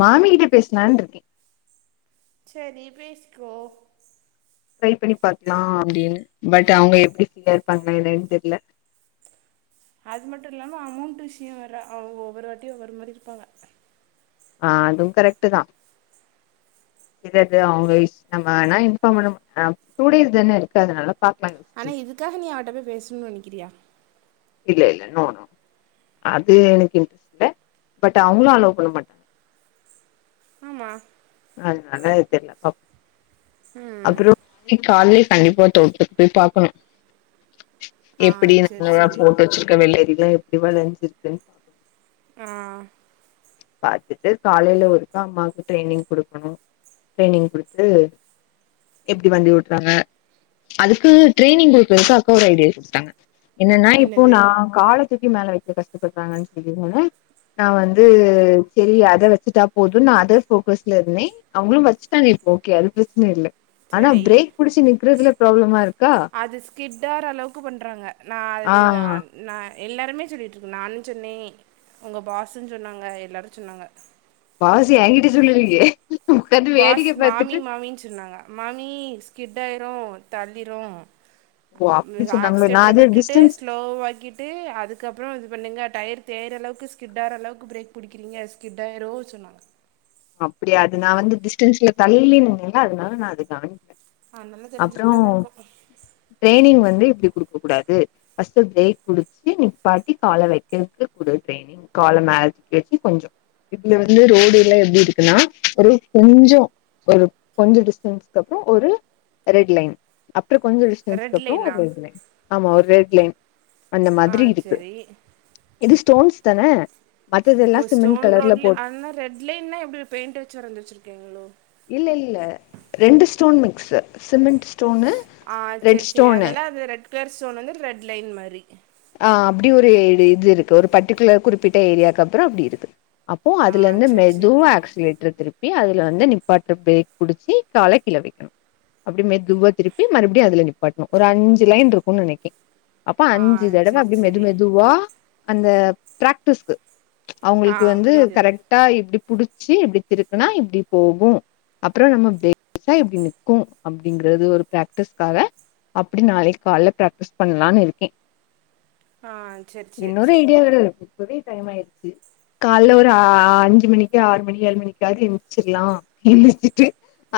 மாமிகிட்ட பேசுனான் இருக்கே சரி பேச்கோ ட்ரை பண்ணி பாத்துலா அப்டின்னு பட் அவங்க எப்டி ஃபீயா இருப்பாங்கா இல்லயான் தெரில அது மட்டு இல்லாம அமௌண்ட் விஷியோ வேற அவங்க ஒவ்வொரு வாட்டியு ஒவ்வொரு மாரி இருப்பாங்க ஆ அதுவு கரெக்டு தா சிலது அவங்க இஷ் நம்ம ஆனா இன்ஃபாம் பண்ணும் ஆ டூ டேஸ் தானே இருக்கு அதனால பாக்லா சரி கஹனிய அவட்ட பெய் பேச்ணுனு நெனைக்கிறியா இல்ல இல்ல நோ நோ அது எனக்கு இன்ட்ரெஸ்ட் இல்ல பட் அவங்களு அலோவ் பண்ண மாட்டாங்க ஆமா அதுனால தெரில பாப் ம் அப்புறோ நீ கால்லயே கண்டிப்பா தொட்டத்துக்கு போய் பாக்கணு ஆ எப்டி செரி எனக்குனூவா செரி போட்டு வச்சிருக்கே வெள்ளறிது எப்டிவா தெரிஞ்சிக்குனு ஆ பாத்துட்டு காலையில ஒருக்கா அம்மாக்கு ட்ரைனிங் குடுக்கணு ட்ரைனிங் குடுத்துடு எப்டி வண்டி ஓட்றாங்க அதுக்கு ட்ரரைனிங் குக்குறக்கு அக்கா ஒரு ஐடியாஸ் குடுத்தாங்க என்னன்னா இப்போ என்னது நா காலத்துக்கி மேல வைக்க கஷ்டப்படுறாங்கன் சொல்லிருந்தல நா வந்து சரி அத வச்சுட்டா போது நா அத ஃபோக்கஸ் எர்னி அவங்களு வச்சுட்டாங்க இப்போ ஓகே அது பிரச்சன இல்ல ஆனா சரி பிரேக் புடிச்சு நிக்குறதுல ப்ராப்ளமா இருக்கா அது ஸ்கிட்டாற அளவுக்கு பண்றாங்க நா அது ஆ நான் நா எல்லோருமே சொல்லிகிட்ருக்கு நானு சொன்னே உங்க பாஸு சொன்னாங்க எல்லாரு சொன்னாங்க பாஸ் எங்கிட்ட சொல்லிலயே பாஸ் மாமி மாமின்னு சொன்னாங்க மாமிஸ் கிட்டாயிரும் தள்ளிரும் ஓ அப்டி சொன்னாங்களோ நா ஆக்ஸ்டேட்டர அது விட்டுட்டு டிஸ்டன்ஸ் ஸ்லோவ ஆக்கி விட்டு அதுக்கப்புற இது பண்ணுங்க டயர் தேயிற அளவுக்கு ஸ்கிட்டாகுற அளவுக்கு பிரேக் பிடிக்கிறீங்க ஸ்கிட்டாயிரு சொன்னாங்க அப்டியா அது நா வந்து டிஸ்டன்ஸ்ல தள்ளினா அதுனால நா அது நாள [inaudible] அ நல்ல தெரிஞ்சிருக்காதா இருக்கு ட்ரைனிங் வந்து இப்டி குடுக்க கூடாது ஃபஸ்ட்டு பிரேக் பிடிச்சு நிப்பாட்டி கால வைக்கிறதுக்கு குடு ட்ரைனிங் கால மேல் தூக்கி வச்சு கொஞ்சோ இதுல வந்து ரோடுல எப்டி ருன்னா ஒரு கொஞ்சோ ஒரு கொஞ்சோ டிஸ்டன்ஸ்கு அப்புற ஒரு ரெட் லைன் அப்புறம் கொஞ்ச டிஸ்டன்ஸக்கு ரெட் அப்புறம் லைனா ஒரு ரெட் லைன் ஆமா ஒரு ரெட் லைன் அந்த ஆ மாதிரி இருக்கு சரி இது ஸ்டோன்ஸ் தான மத்தது எல்லாம் சிமெண்ட் கலர்ல போட்டு ன்னு ரெட் இல்லைனா எப்டி பெயிண்ட் வச்சு வரைஞ்சு வச்சருக்கங்களோ இல்ல இல்ல ரெண்டு ஸ்டோன் மிக்ஸு சிமெண்ட் ஸ்டோனு ஆ ரெட் சேரி சேரி ஸ்டோனு அதனால அந்த ரெட் கலர் ஸ்டோன் வந்து ரெட் லைன் மாரி ஆ அப்டி ஒரு இ இது இருக்கு ஒரு பர்டிகுலர் குறிப்பிட்ட ஏரியாக்கு அப்புறம் அப்டி இருக்கு அப்போ ஆ அதுலேருந்து சரி சரி மெதுவா ஆக்சிலேட்டர் திரு மே அதுல வந்து நிப்பாட்ட பிரேக் புடிச்சி கால கிழ வைக்கணும் அப்டிமே துவ திருப்பி மறுபடி அதுல நிப்பாட்டணு ஒரு அஞ்சு லைன் ருக்கு நனைக்கிறேன் ஆ சரி அப்டி மெது சரி மெதுவா அந்த பிராக்டிஸ்கு ஆ அவுங்களுக்கு வந்து புரியுது கரெக்ட் ட்டா இருக் இப்டி புடிச்சி இப்டி திருக்குனா இப்டி போகு அப்புற நம்ம பேசி கா இப்டி நிக்கு அப்படிங்கறது ஒரு பிராக்டிஸ்காக அப்டி நாளைக் கால்ல பிராக்டிஸ் பண்ணலான் இருக்கே ஆ செரி செரி இன்னொரு செரி இடியா வேற இருக் இப்பவே டைம் ஆயிடுச்சு காலைல ஒரு ஆ அஞ்சு மணிக்கு ஆறு மணி ஏழு மணிக்காவது எந்திரிச்சிருலா எந்திச்சிட்டு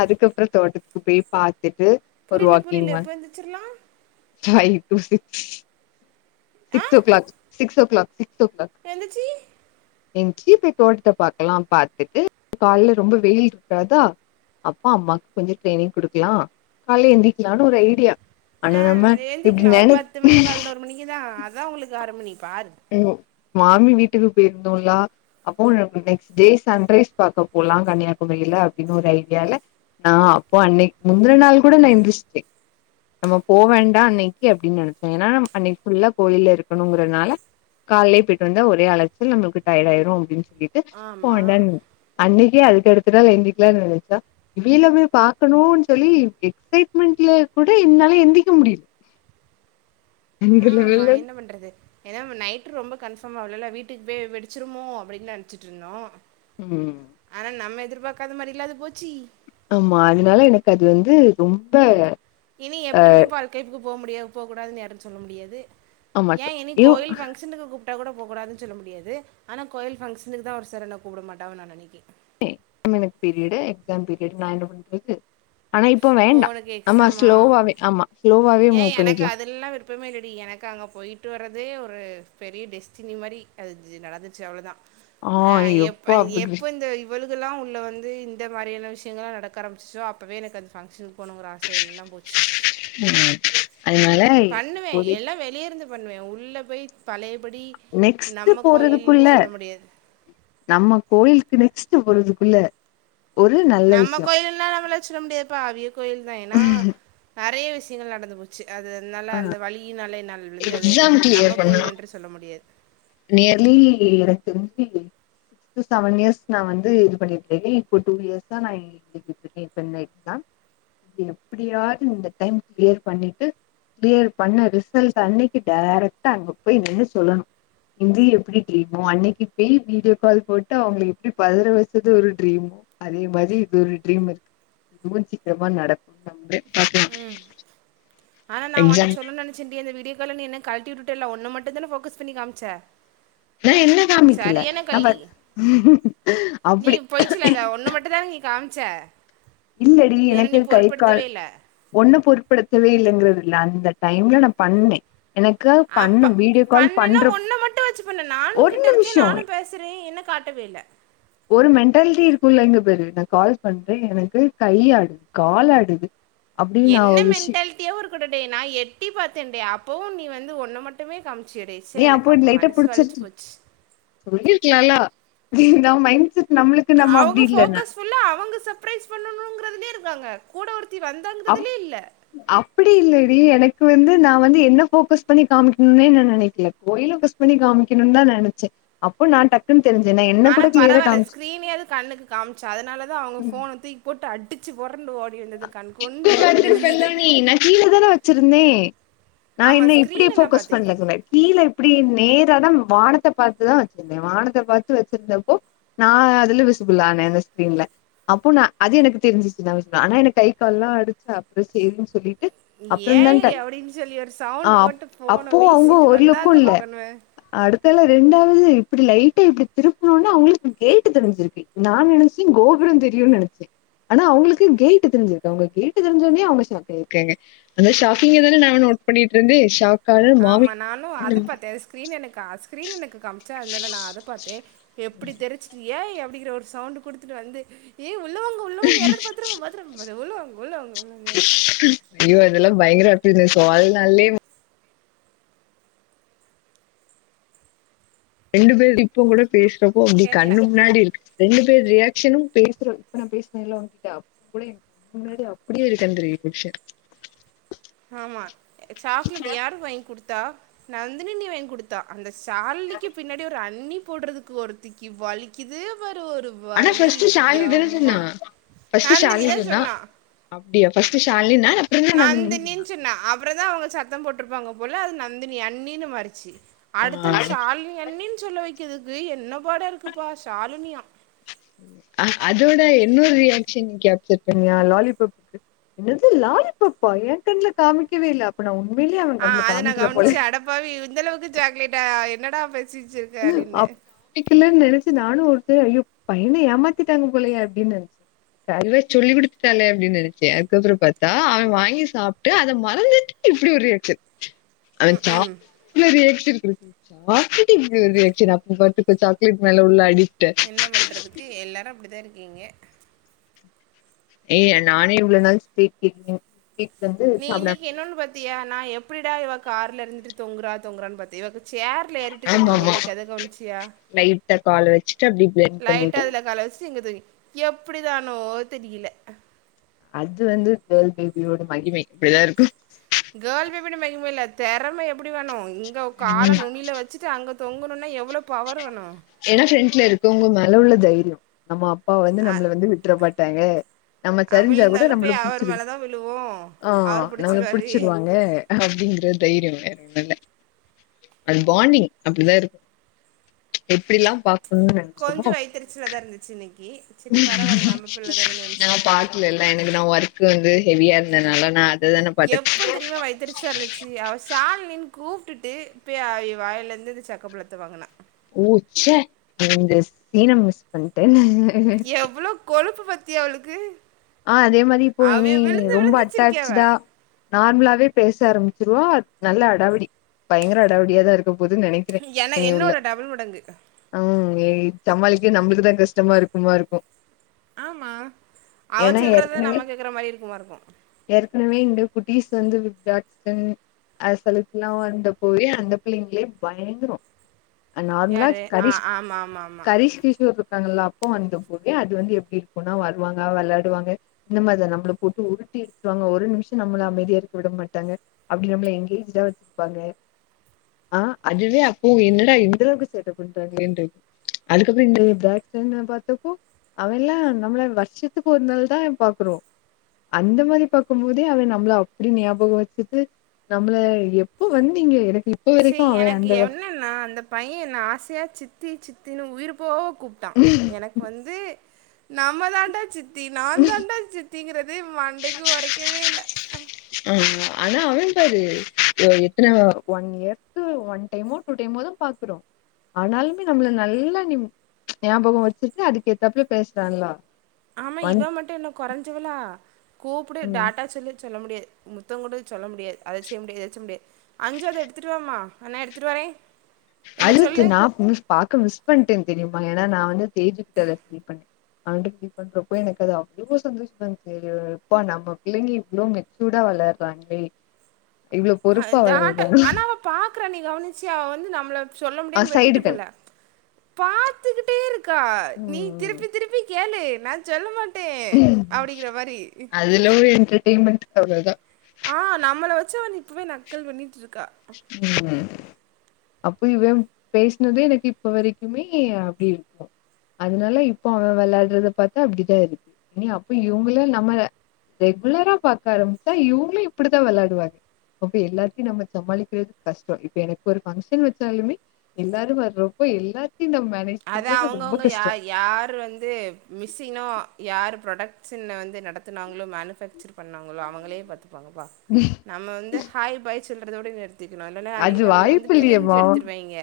அதுக்கப்புற தோட்டத்துக்கு பேய் பாத்துட்டு ஒரு புரில வாக்கிங் புரில மாரி எப்போ எந்திரிச்சிர்லா ஃபை டு சிக்ஸ் ஆ six o'clock six o'clock six o'clock எந்திச்சி என்சி போய் தோட்டத்த பாக்கலா பாத்துட்டு கால்ல ரொம்ப வெயில் ருக்காதா அப்பா அம்மாக்கு கொஞ்ச ட்ரைனிங் குடுக்கலா காலைல எந்திரிக்கலானு ஒரு ஐடியா ஆனா நம்ம இப்டி நென த்து மணிக்குதா அதா உங்ளுக்கு ஆறு மணி பாரு ம் மாமி வீட்டுக்கு போயிந்தோல்லா அப்போ நெக்ஸ்ட் டே சன்ரைஸ் பாக்க போலா கன்னியாகுமரியில அப்டின்னு ஒரு ஐடியால நா அப்போ அன்னைக்கு முந்தின நாள் கூட நா எந்திஸ்ட்டே நம்ம போ வேண்டா அன்னைக்கு அப்டின்னு நெனச்சே ஏன்னா அன்னைக்கு ஃபுல்லா கோயில்ல இருக்கணுங்குறனால காலையிலே போயிட்டு வந்தா ஒரே அழச்சல் நம்மளுக்கு டயர்ட் ஆயிரு அப்டின்னு சொல்லிட்டு போ ஆமா வேண்டான்னு அன்னைக்கே அதுக்கடுத்த நாள் எந்திக்கலானு நெனச்சா வெயில வந்து பாக்கணுன்னு சொல்லி எக்ஸைட்மெண்ட்ல கூட என்னால எந்திரிக்க முடியி ஆமா என்ன பண்றது ஏன்னா நம்ம நைட்டு ரொம்ப கன்ஃபார்ம் ஆவலேல வீட்டுக்கு போய் வெடிச்சிருமோ அப்டின்னு நெனச்சிட்டுருந்தோ ம் ஆனா நம்ம எதிர்பாக்காத மாரில்ல அது போச்சி ஆமா அதுனால எனக்கு அது வந்து ரொம்ப இனி எப்டியுமே பால் கைப்புக்கு போ முடிய போக்கூடாதுனு யாரு சொல்ல முடியாது ஆமா சோ ஏன் இனி ஐயோ கோயில் பங்க்ஷ ஃபங்ஷனுக்கு கூப்டா கூட போகூாதுனு சொல்ல முடியாது ஆனா கோயில் ஃபங்ஷனுக்கு தா ஒரு செரன கூப்ட மாட்டாங்க நா நெனக்கி ஏ தம்மீன் பீரியடு எக்ஸாம் பீரியடு நா என்ன பண்றது ஆனா இப்ப ஓ வேண்டா உனக்கு ஆமா எக்ஸாமா ஸ்லோவாவே ஆமா ஸ்லோவாவே மூவ் பண்ணிக்கலா ருப்பமே இல்லடி எனக்கு அங்க போயிட்டு வர்றதே ஒரு பெரிய டெஸ்டினி மாரி அது நடந்துச்சு அவ்ளோதா ஆ ஆஹ் எப் எப்பா அப்படி எப்ப இந்த யு இவழுகலெலா உள்ள வந்து இந்த மாரியான விஷயங்களா நடக்க ஆரமிச்சுசோ அப்பவே எனக்கு அந்த ஃபங்க்ஷனுக்கு போணுகிற ஆ ச எல்லா போச்சு உம் அதனால பண்ணுவே இப்போதைக்கு எல்லா வெளிய இருந்து பண்ணுவே உள்ள போய் பழையபடி நெக்ஸ்ட்டு நம்ம கோயில்னு போறதுக்குள்ள சொல்ல முடியாது நம்ம கோயிலுக்கு நெக்ஸ்ட்டு போறதுக்குள்ள ஒரு நல்ல நம்ம விஷயோ கோயில்லலா நம்மள சொல்ல முடியாதுப்பா அவிய கோயில்தா எனா நெறைய விஷயங்கள் நடந்து போ ச்சு அது அதனால அந்த வலியினால என்னால் விழுந்ததை எக்ஸாம் கிளியர் நம்ம பண்ணணு கோயில் என்று சொல்ல முடியாது நியர்லி எனக்கு தெரிஞ்சி து செவன் இயர்ஸ் நா வந்து இது பண்ணிட்டு இருக்கே இப்போ டூ இயர்ஸ்தா நை தூக்கிட்ருக்கே இப்ப இந்த எக்ஸாம் இத எப்டியாது இந்த டைம் கிளியர் பண்ணிட்டு கிளியர் பண்ண ரிசல்ட் அன்னைக்கு டேரெக்ட்டா அங்க போய் நின்னு சொல்லணு இது எப்டி ட்ரீமோ அன்னைக்கி போய் வீடியோ கால் போட்டு அவுங்கள எப்டி பதற வச்சது ஒரு ட்ரீமோ அதே மாரி இது ஒரு ட்ரீம்மு இருக்கு இதுவு சீக்கிரமா நடக்கும்னு நம்புறே ஓகேங்க ஆனா நா ஓன்ட்ட சொல்லனு நெனைச்சேன்டி அந்த வீடியோ கால்ல நீ என்ன கழட்டி விட்டுட்டேல உன்ன மட்டுந்தான ஃபோக்கஸ் பண்ணி காமிச்ச நா என்ன காமிக்கல சரியான நா பா கள்ளி நீ அப்டி பொய் சொல்லாத ஒன்ன மட்டுந் தான நீ காம்ச்ச இல்லடி எனக்கு வேற கை கால் ஒண்ண பொருட்படுத்தவே இல்லேங்கறத இல்ல அந்த டைம்ல நா பண்ணே எனக்கா பண்ணு வீ பண்ணனா ஒன்ன மட்டு வச்சு பண்ண நானு ஒரு கிட்டருக்கே நிமிஷோ நானு பேசுறே என்ன காட்டவே இல்ல ஒரு மென்டாலிட்டி இருக்குல இங்க பாரு நா கால் பண்றே எனக் கு கை ஆடுது காலாடுது என்ன மென்டாலிட்டியாவுருக்கடே நா எட்டி பாத்தேடே அப்பவு நீ வந்து ஒன்ன மட் டுமே காம்ச்சேயேடே சே ஏ எனக்கு அப்ப மனசு வலிச்சு போச்சு சொல்லிருக்கலாலா நா மைண்ட் செட் நம்மளுக்கு நம்ம அவுங்க அப்டி இல்லனா ஃபோக்கஸ் ஃபுல்லா அவுங்க சர்பிரைஸ் பண்ணணுங்கிறதுலேயே இருக்காங்க கூட ஒருத்தி வந் அம் அப்டி இல்லடி எனக்கு வந்து நா வந்து என்ன ஃபோக்கஸ் பண்ணி காமிக்கணுனே ந நெனக்கல கோயிலருக்க சு இது பண்ணி காமிக்கணு தா நெனச்சே அப்போ நா டக் குனு தெரிஞ்சேனே ஆனா பரவால ஸ்க்ரீன் யாவது கண்ணுக்கு காமிச்ச அதுனால தா அவுங்க ஃபோன தூக்கி போட்டு அட் டிச்சு பொறண்டு ஓடி வந்தது கண் கொண்டு பாக்க முடிஞ்சிது ஏ நா கீழ தான வச்சிருந்தே நா ஆமாம் என்ன இப்டி ஸ்க்ரீனை நான் ஃபோக்கஸ் பார்த்தேன் பண்ணலங்க முன்னாடி கீழ இப்டி நேரா தான் வானத்த பாத்துதா வச்சிருந்தே வானத்த பாத்து வச்சிருந்தப்போ நா அதுல விசிபில்லானே அந்த ஸ்கிரீல அப்போ நா அது எனக்கு தெரிஞ்சிச்சு நா விசி ஆனா எனக்கு கை கால் எல்லா ஆடுச்சு அப்பறோ சேரின்னு சொல்லிட்டு நீ அப்றோ தா ஏய் டக் அப்டின்னு சொல்லி ஒரு ஆ சவுண்ட் அப் போட்டு ஃபோன அப்போ அவங்க வீசிட்டு ஒரு லுக்கு வந்தாங்க இல்ல பாக்கணுவே அடுத்தால ரெண்டாவது இப்டி லைட்டா இப்டி திருப்ணோனோ அவுங்களுக்கு கேட்டு தெரிஞ்சிருக்கு நா நெனச்சே கோபுரே தெரியுனு நெனச்சே ஆனா அவுங்களு க்கு கேட்டு தெரிஞ்சுக்கு அவுங்க கேட்டு தெரிஞ்சோனே அவுங்க ஷாக்காயிருக்காங்க அந்த ஷாக்கிங்க தான நாங்க நோட் பண்ணிட்டுருந்தே ஷாக் ஆமா நானு அது பாத்தே அது ஸ்கிரீன் எனக்கா ஸ்கிரீன் எனக்கு காம்ச்சா இருந்தன நா அத பாத்தே எப்டி தெரிச்சுட்டு ஏய் அப்டிங்கிற ஒரு சவுண்ட் குடுத்துட்டு வந்து ஏ உள்ள வாங்க உள்ள வாங்க யாராது பாத்துருவாங் பாத் துரும்போத உள்ள வாங்கோ உள்ள வாங்கோ அயோ இதெல்லா பயங்கர அப்பினஸ் சோ வாழ்நாள்ளே ரெண்டு பேரு இப்போங் கூட பேசுறப்போ அப்டி கேக்கல கண்ணு முன்னாடி இருக்கு ரெண்டு பேர் ரியாகஷனு பேசறப் கண் முன்னாடி அப்டியே இருக்கு அந்த [unintelligible] ஷன் ஆமா சாக்லேட் யாருக் வாங்கி குடுத்தா நந்தினினி வாங்கி குடுத்தா அந்த சாலினிக்கு பின்னாடி ஒரு அண்ணி போடுறதுக்கு ஒருத்தி க்கி வலிக்குது பாரு ஒரு ஆனா வலி ஃபர்ஸ்ட்டு ஷாலினி தானே எம்மா சொன்னா. ஃபர்ஸ்ட்டு ஷாலினி சால்னினிதா சொன்னா அப்டியா ஃபஸ்ட் ஷாலினிந்தான நந்தினின் சொன்னா அப்பறந்தா அவங்க சத்தம் போட்டிருப்பாங்க போல அது நந்தினி அண்ணின் மாறுச்சு அடுத்தல ஷாலினி அண்ணின் சொல்ல வைக்கதுக்கு என்ன பாடா இருக்குப்பா ஷாலினியா அதோட என்னொரு ரியாக்ஷன் நீ கேப்சர் பண்ணியா லாலிபப்புக்கு என்னது லாலிபப்பா எங் கண்ல காமிக்கவே இல்ல அப்ப நா உண்மையிலே அவ கண்ல காமிக்கல போலே பாவி இந்தளவுக்கு சாக்லேட்ட என்னடா பேசிஜ் அப் திக்கல்லன் நெனைச்சு நானு ஒரு டயோ அயோ பையன ஏமாத்திட்டாங்க போலயே அப்டின் நெனச் கா இவே சொல்லி குடுத்துட்டாளே அப்டின் நெனச்சே அதுக்கப்பறோ பாத்தா அவெ வாங்கி சாப் ட்டு அத மறந்துட்டு இப்டி ஒரு ரியாக்ஷன் அவன் ம் [inaudible] ம் சாக்லேட்டுக்கு எப்டி ரியாக்ஷன் அப்ப பாத்துக்கோ சாக்லேட் மேல உள்ள அடிக்ட்ட என்ன பண்றதுக்கு எல்லாரு அப்டிதா இருக்கீங்க ஏங்க நானே இவ்ளோ நாள் ஸ்வீட் [unintelligible] ஸ்வீட் வந்து நீ சாப்டாம இன்னைக்கு இன்னோனு பாத்தியா நா எப்டிடா இவ கார்ல இருந்துட்டு தூங்குறா தூங்குறன் பாத்த இவக சேர் ல ஏறிட்டு தூங்குறா நீ ஆமாமா இன்னைக்கு அத கவனிச்சியா லைட்டா கால வச்சுட்டு அப்டி பிளெண்ட் லைட்டா பண்ணிட்டு அதுல கால வச்சு இங்க தூங்கி எப்டிதானோ தெரியல அது வந்து கேர்ள் பேபியோட மகிமை இப்டிதா இருக்கு கேர்ள் பேபியோட மகிம இல்ல தெறம எப்டி வேணு இங்க கால நுனியில வச் சுட்டு அங்க தொங்கணுனா எவ்ளோ பவர் வேணு ஏன்னா ஃப்ரன்ட்ல இருக்கோவ்ங்க மேல உள்ள தைரியொ நம்ம அப்பா வந்து நம்மள வந்து விட்ற மாட்டாங்க நம்ம ஆ, சரிஞ்சா கூட விழுந்தாலும் நம்மள போய் அவர் புடிச்சிரு மேல தான் விழுவோம் ஆ அவர் நம்மள பிடிச்சிருவாரு புடிச்சிருவாங்க அப்படிங்கற தைரியொ வேற ஒன்னுல்ல அது பாண்டிங் அப்டிதா இருக்கு எப்டில்லா பாக் கொஞ்சொ வைத்தரிச்சிலதா இருந்துச்சு இன்னைக்கு சரி பரவாயில்ல நம்ம பிள்ளை தானே நா நினச்சிட்டு விட்டுட்டேன் பாக்லல்ல எனக்கு நா ஒர்க்கு வந்து ஹெவியா இருந்தனால நா அததான பாத்த எப் ப்பந் தெரியுமா வயித்தெரிச்சலா இருந்துச்சு அவ ஷால்னின்னு கூப்ட்டுட்டு போய் அவ வாயலேருந்து இந்த சக்க பழத்த வாங்குனா ஒ ச்சே இந்த சீன மிஸ் பண்ட்டனே எவ்ளோ கொழுப்பு பாத்தியா அவளுக்கு ஆ அதே மாரி இப்போ அவ இனி விழுந்து ரொம்ப விழுந்துச்சிருக்கியாவ அட்டாக்ச்சுடா நார்மலாவே பேச ஆரம்மிச்சிருவா நல்ல அடாவடி பயங்கர அடாவடியாதா இருக் க போது நெனைக்கிறே என இனி உள்ள என்னோட டபுள் மடங்கு அம் எ சமாளிக்கே நம்மளுக்குதா கஷ்டமா இருக்குமா இருக்கு ஆமா அவ ஏன்னா சொல்றதா ஏற்கனவே நம்ம கேக்ற மாரி இருக்குமா இருக்கு ஏற்கனவே இந்த குட்டீஸ் வந்து [unintelligible] அத சொல்லிக்குலா வந்த போய் அந்த பிள்ளைங்களே பயங்கரொ அ நார்மலா யாரு ஆ கரிஷ் ஆமா ஆமா ஆமா கரிஷ் கிரிஷ்னு ஒருத்தர் ருப்பாங்கள்ளா ப வந்த போது அது வந்து எப்டிருக்கூனா வருவாங்க வெளாட் டுவாங்க இந்த மாரி நம்ம போட்டு உருட்டி எடுத்துருவாங்க ஒரு நிமிஷ நம்மள அமைதியா இருக்க விட மாட்டாங்க அப்டி நம்மள எனங்கேஜ்டா வச்சிப்பாங்க ஆ அதுவே அப்போ என்னடா இந்தளவுக்கு சேட்ட பண்றாங்களன்ட்ரு அதுக்கப்றோ இந்த பேக்சைன்னா பாத்தப்போ அவெல்லா நம்மள வருஷத்துக் ஒரு நாள் தா பாக்குறோ அந்த மாரி பாக்கும் போதே அவை நம்மள அப்டி ஞாபகோ வச்சுட்டு நம்மள எப்போ வந்தீங்க எனக்கு இப்ப சீ வரைக்கு அவ எனக்கு அந்த என்னன்னா அந்த பைய என்ன ஆசையா சித்தி சித்தின் உயிர் போவ கூப்ட்டா எனக்கு வந்து நம்ம தான்டா சித்தி நாந்தாண்டா சித் திங்கிறது மண்டைக்கு ஒரைக்கவேல்ல ஆ ஆனா அனந்த் சாரு எத்தன ஒன் இயர்க்கு ஒன் டைமோ டூ டைமோ தா பாக்குறோ ஆனாலுமே நம்மள நல்லா ஞாபகோ வச்சுட்டு அதுக்கேத்தாப்புலே பேசுறால்லா ஆமா இவ மட்டு என்ன கொறைஞ்சவளா கூப்புடு ம் டாட்டா சொல்லு சொல்ல முடியாது முத்தோ குடு சொல்ல முடியாது அத செய் முடியாது இத செய் முடியாது அஞ்சு அத எடுத்துட்டு வாமா அ நா எடுத்துட்டு வரே என்ன அடுத்து சொல்லு நா மிஸ் பாக்க மிஸ் பண்ட்டே தெரிமா ஏனா நா வந்து தேஜுகிட்ட இத ஃபீல் பண்ணே அனுப்டி பண்றப்போ எனக்கு அது அவ்ளோ சந்தோஷமாந்த்ச்சி பா நம்ம பிள்ளைங்க இவ்ளோ மெச் சூடா வளர்றாங்ளே இவ்ளோ பொறுப்பா வளர்றாங் பாக்குற நீ கவனிச்சியா அவ வந்து நம்மள சொல்ல ஆ முடியன் வெட்டிட்டு சைடு கண் போல பாத்துக்கிட்டே இருக்கா நீ ம் திருப்பி திருப்பி கேளு நா சொல்ல மாட் ட்டே ம் அப்டிங்கிற மாரி அதுல ஒரு எண்டர்டைமெண்ட் அவ்ளதா ஆ நம்மள வச்சு அவ இப்பவே நக்கல் பண்ணிட்ருக்கா ம் அப்போ இவம் பேசினதே எனக்கு இப்ப வரைக்குமே அப்டி இருக்கூ அதுனால இப்போ அவன வெளாடுறத பாத்தா அப்டிதா இருக்கு இனி அப்போ இவுங்கள நம ரெகுலரா பாக்க ஆரம்பிச்சா இவுங்களு இப்பிடித்தா வெளாடுவாரு அப்ப எல்லாத்தையு நம்ம சமாளிக்கிறது கஷ்டோ இப்ப எனக்கு ஒரு ஃபங்க்ஷன் வச்சாலுமே எல்லாரு வர்றப்ப எல்லாத்தையு நம் மேனேஜ் அத பண்றது ரொம்ப அவுங்கவுங்க யா கஷ்டம். யார் வந்து மிஸ்ஸினோ யார் ப்ராடக்ட்ஸன் வந்து நடத்துனாங்களோ மேனுஃபேக்சர் பண்ணாங்களோ அவங்களே பாத்துப்பாங்கப்பா ம் நம்ம வந்து ஹாய் பாய் சொல்றதோட நிறுத் திர்ணு இல்லனா அது அன்னைக்கி நம்மள வந்து வாய்ப்பு பிழிஞ்சு இல்லையேமா எடுத்துடுவாய்ங்க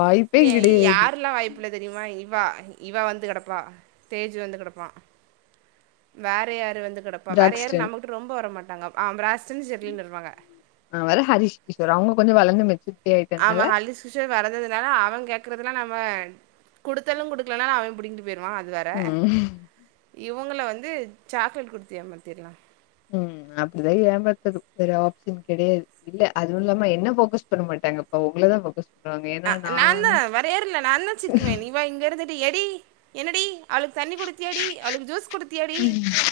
வாய்ப்பே இதை கிடையாது. யார் ல்லா வாய்ப்பில்ல தெரிமா இவா இவா வந்து கெடப்பா தேஜு வந்து கெடப்பா வேற யாரு வந்து கெடப்பா வேற யாரூ பிராக்ஸ்டன் நமட்ட ரொம்ப வரமாட்டாங்க ஆ ப்ராஸ்டின் செர்லினுருவாங்க ஆ வேற ஹரிஷ் கிஷோர் அவுங்க கொஞ்ச வளந்து மெச்சூர் ஆமா ஹலிஸ் கிஷோ வளந்ததுனால அவ கேக்குறதுலா நம்ம குடுத்தாலு குடுக்கலனாலு அவ புடிங்கிட்டு போயிருவா து வேற ம் இவுங்கள வந்து சாக்லேட் குடுத்து ஏமாத்திர்லா ம் அப்டிதா ஏமாத்துற வேற ஆப்ஷன் கெடையாது இல்ல அது இல்லாம என்ன போக்கஸ் பண்ண மாட்டாங்கப்பா உங்கள தா போக்கஸ் ஆ நான்தா வரையற்ல நான்தா சிக்குவே இவா இங்கருந்து எடி என்னடி அவளுக்கு தண்ணி குடுத்தாயாடி அவளுக்கு ஜூஸ் குடுத் ம்